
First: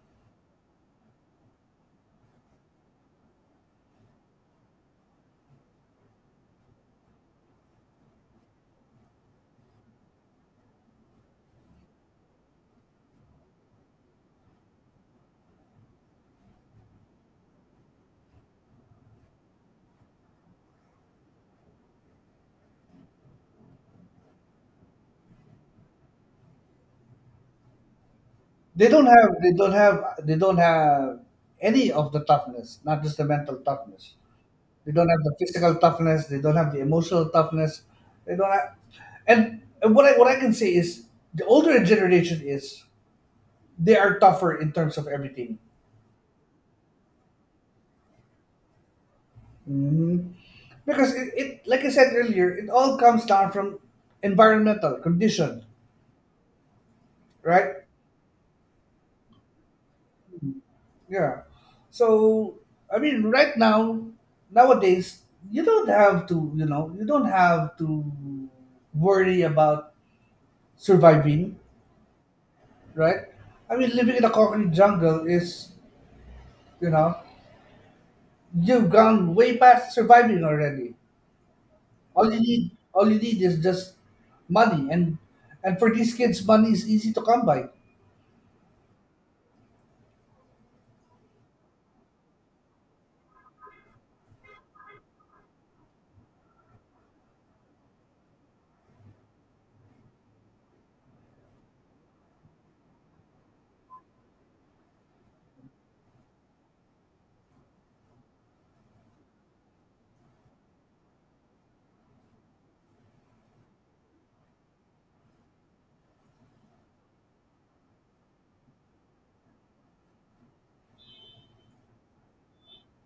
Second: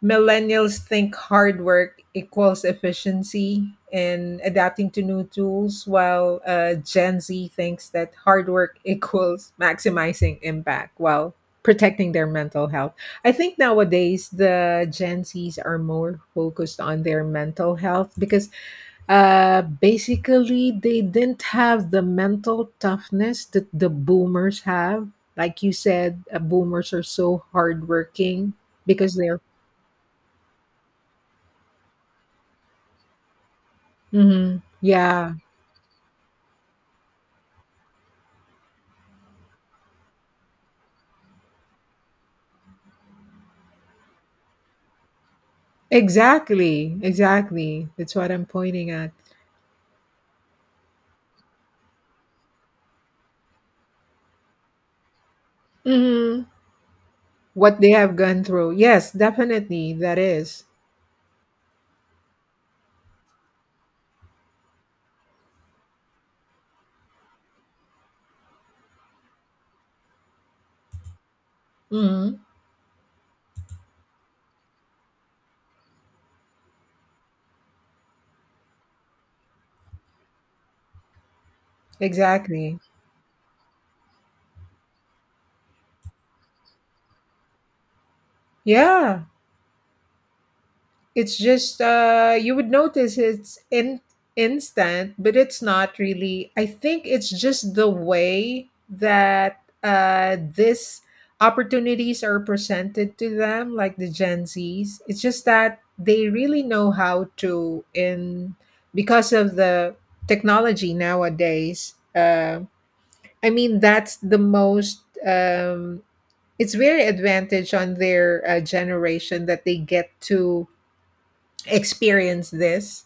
S1: Millennials think hard work equals efficiency and adapting to new tools, while Gen Z thinks that hard work equals maximizing impact while protecting their mental health. I think nowadays the Gen Zs are more focused on their mental health because basically they didn't have the mental toughness that the boomers have. Like you said, boomers are so hardworking
S2: They don't
S1: because
S2: have,
S1: they're
S2: they don't have any of the toughness, not just the mental toughness. They don't have
S1: yeah,
S2: the physical toughness. They don't have the emotional toughness. They don't have, and what I can say is the older generation is, they are tougher in terms of everything.
S1: exactly. Exactly. That's what I'm pointing at.
S2: Mhm. Because like I said earlier, it all comes down from environmental condition,
S1: hmm
S2: right?
S1: What they have gone through. Yes, definitely. That is.
S2: Yeah. So, I mean, right now, nowadays, you don't have to, you know, you don't have to worry about surviving,
S1: Mhm.
S2: right? I mean, living in a concrete jungle is, you know, you've gone way past surviving already.
S1: Exactly.
S2: All you need is just money, and for these kids, money is easy to come by.
S1: Yeah. It's just you would notice instant, but it's not really. I think it's just the way that this opportunities are presented to them, like the Gen Zs. It's just that they really know how to in because of the technology nowadays. I mean, that's the most. Um, it's very advantage on their generation that they get to experience this.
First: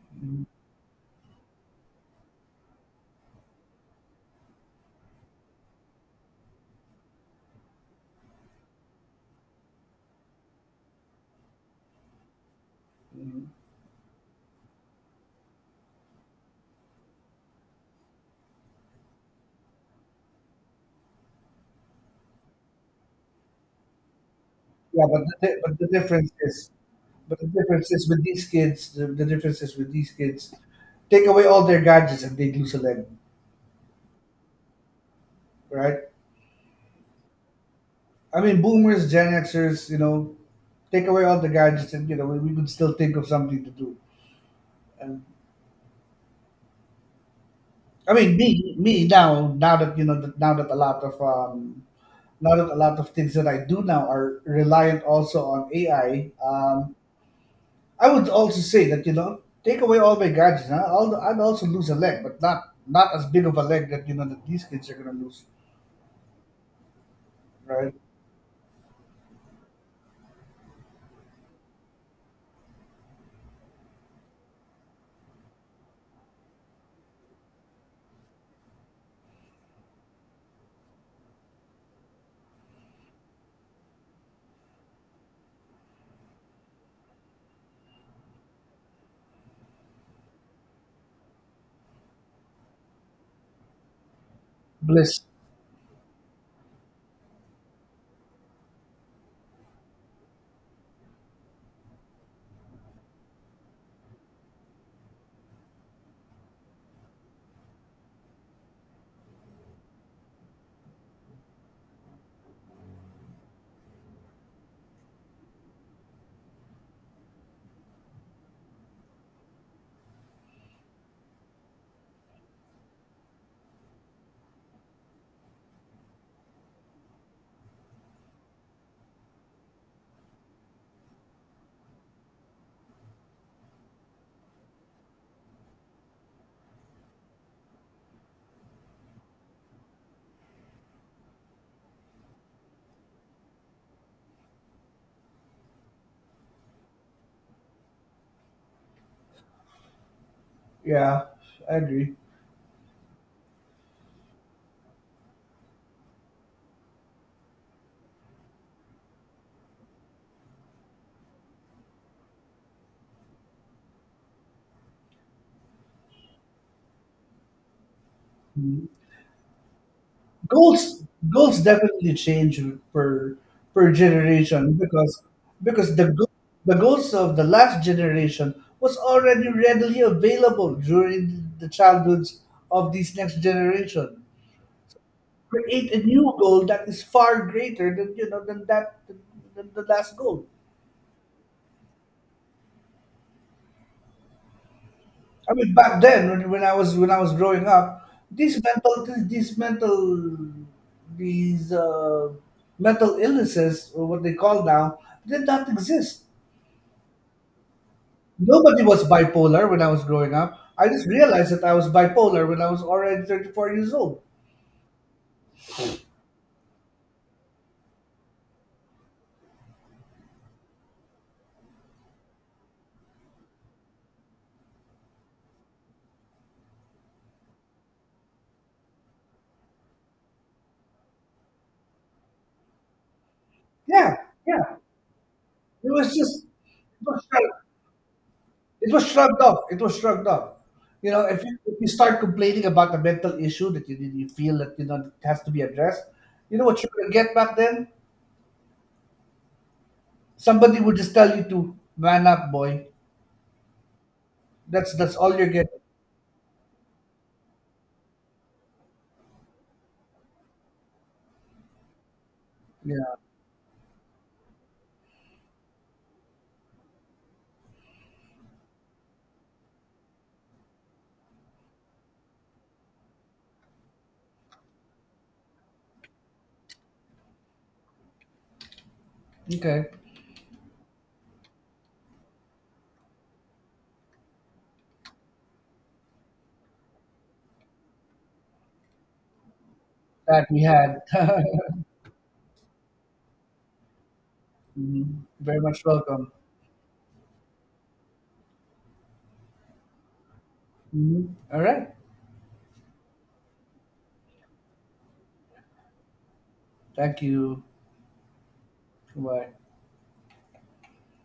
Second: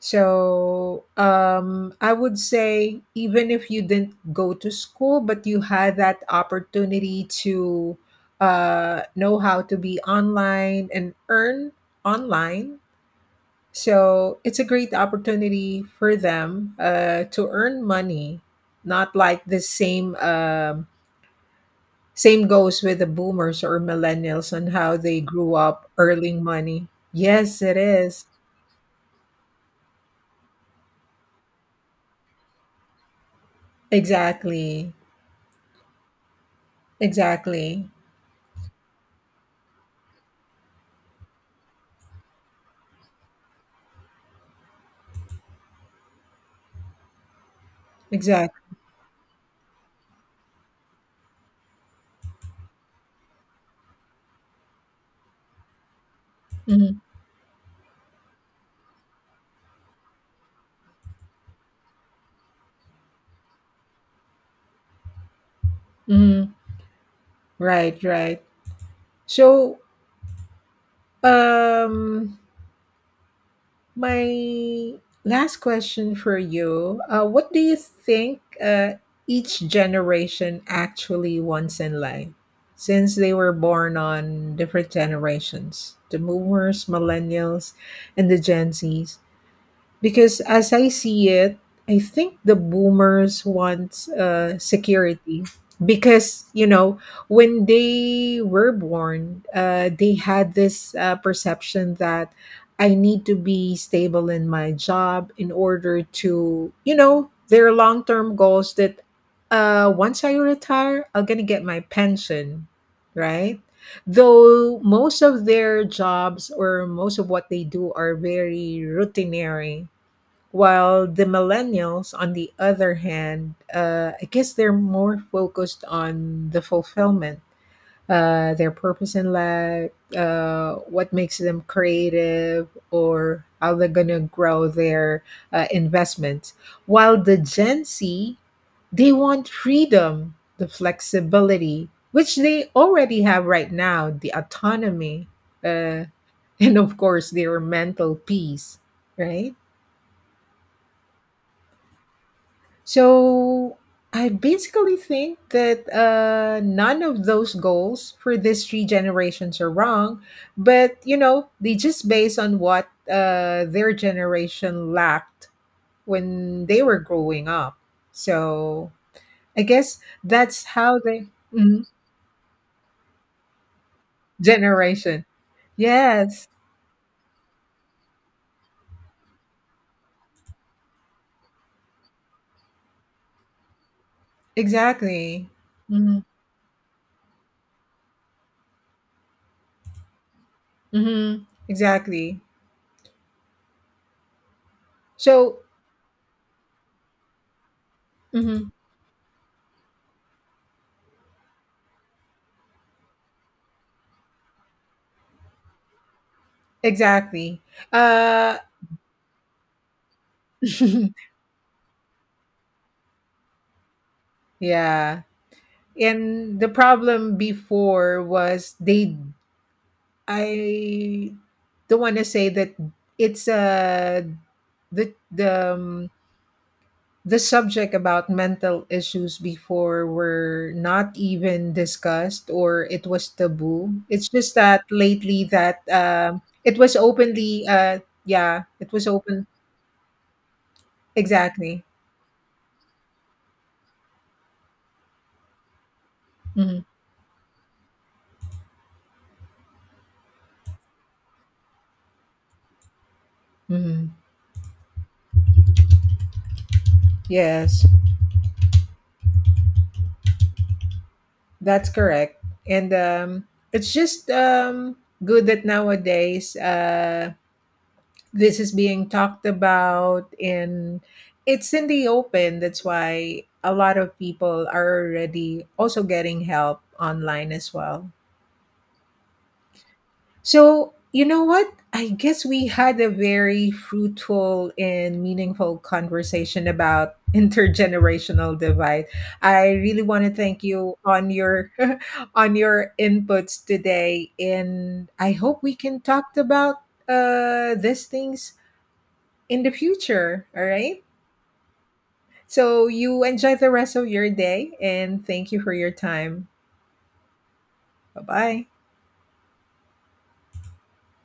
S1: So I would say, even if you didn't go to school, but you had that opportunity to know how to be online and earn online.
S2: Mm-hmm.
S1: So it's a great opportunity for them to earn money. Not like the same same goes with the boomers or millennials and how
S2: Yeah,
S1: they
S2: but the,
S1: grew
S2: di- but the
S1: up
S2: difference
S1: earning
S2: is,
S1: money.
S2: but the
S1: Yes, it
S2: difference is with
S1: is.
S2: these kids. The difference is with these kids. Take away all their gadgets and they lose a leg,
S1: Exactly.
S2: right?
S1: Exactly.
S2: I mean, boomers, Gen Xers, you know, take away all the gadgets and, you know, we could still think of something to do. And I mean,
S1: Exact.
S2: me now, now that, you know, that now that a lot of now that a lot of things that I do now are reliant also on AI.
S1: Mhm.
S2: I would also say that, you know, take away all my gadgets. Huh? I'd also lose a leg, but not not as big of a leg that, you know, that these kids are gonna lose.
S1: Mhm.
S2: Right?
S1: Right, right. So, um, my last question for you, what do you think each generation actually wants in life? Since they were born on different generations, the boomers, millennials, and the Gen Zs. Because as I see it, I think the boomers want
S2: Bliss.
S1: security. Because, you know, when they were born, they had this perception that I need to be stable in my job in order to, you know, their long term goals that once I retire, I'm going to get my pension, right? Though most of their jobs or most of what they do are very routinary, while the millennials, on the other hand, I guess they're more focused on the fulfillment, their purpose in life, what makes them creative, or how they're going to grow their investments. While the Gen Z, they want freedom, the flexibility, which they already have right now, the autonomy, uh, and of course, their mental peace, right?
S2: Yeah, I agree.
S1: So I basically think that none of those goals for these three generations are wrong, but you know, they just based on what their generation lacked when they were growing up.
S2: Mm.
S1: So I guess that's how
S2: Goals,
S1: they
S2: goals
S1: Mhm.
S2: definitely change per per generation
S1: generation.
S2: because
S1: Yes,
S2: the goals of the last generation was already readily available during the childhoods of these next generation.
S1: exactly.
S2: Create a
S1: hmm
S2: new goal that is far greater than, you know, than that, than the last goal.
S1: Exactly.
S2: I
S1: So,
S2: mean, back then when, when I was growing up, these
S1: mhm,
S2: mental, these mental these mental illnesses, or what they call now, did not exist.
S1: exactly. Uh,
S2: Nobody was bipolar when I was growing up. I just realized that I was bipolar when I was already 34 years old.
S1: yeah. And the problem before was they I don't want to say that it's the the subject about mental issues before were not even discussed or it was taboo.
S2: Yeah,
S1: It's just
S2: yeah.
S1: that lately that
S2: It was just,
S1: it was openly yeah, it
S2: it
S1: was
S2: was shrugged
S1: open
S2: off. It was shrugged off. You know, if
S1: exactly.
S2: you start complaining about the mental issue that you feel that, you know, it has to be addressed, you know
S1: hmm
S2: what you're gonna get back then? Somebody will just tell you to man up, boy.
S1: hmm
S2: That's all you're getting.
S1: Yes. That's correct. And
S2: Yeah.
S1: it's just good that nowadays this is being talked about and it's in the open. That's why a lot of people are already also getting help online as well.
S2: Okay.
S1: So, you know what? I guess we had a very fruitful and meaningful conversation about intergenerational divide. I really want to
S2: That
S1: thank
S2: we
S1: you
S2: had.
S1: on your on your inputs today and
S2: Mhm.
S1: I
S2: Very
S1: hope we
S2: much
S1: can
S2: welcome.
S1: talk about these things in the future, all right?
S2: Mhm. All right.
S1: So, you enjoy the rest of your day and thank you for your time.
S2: Thank you.
S1: Bye-bye.
S2: Goodbye.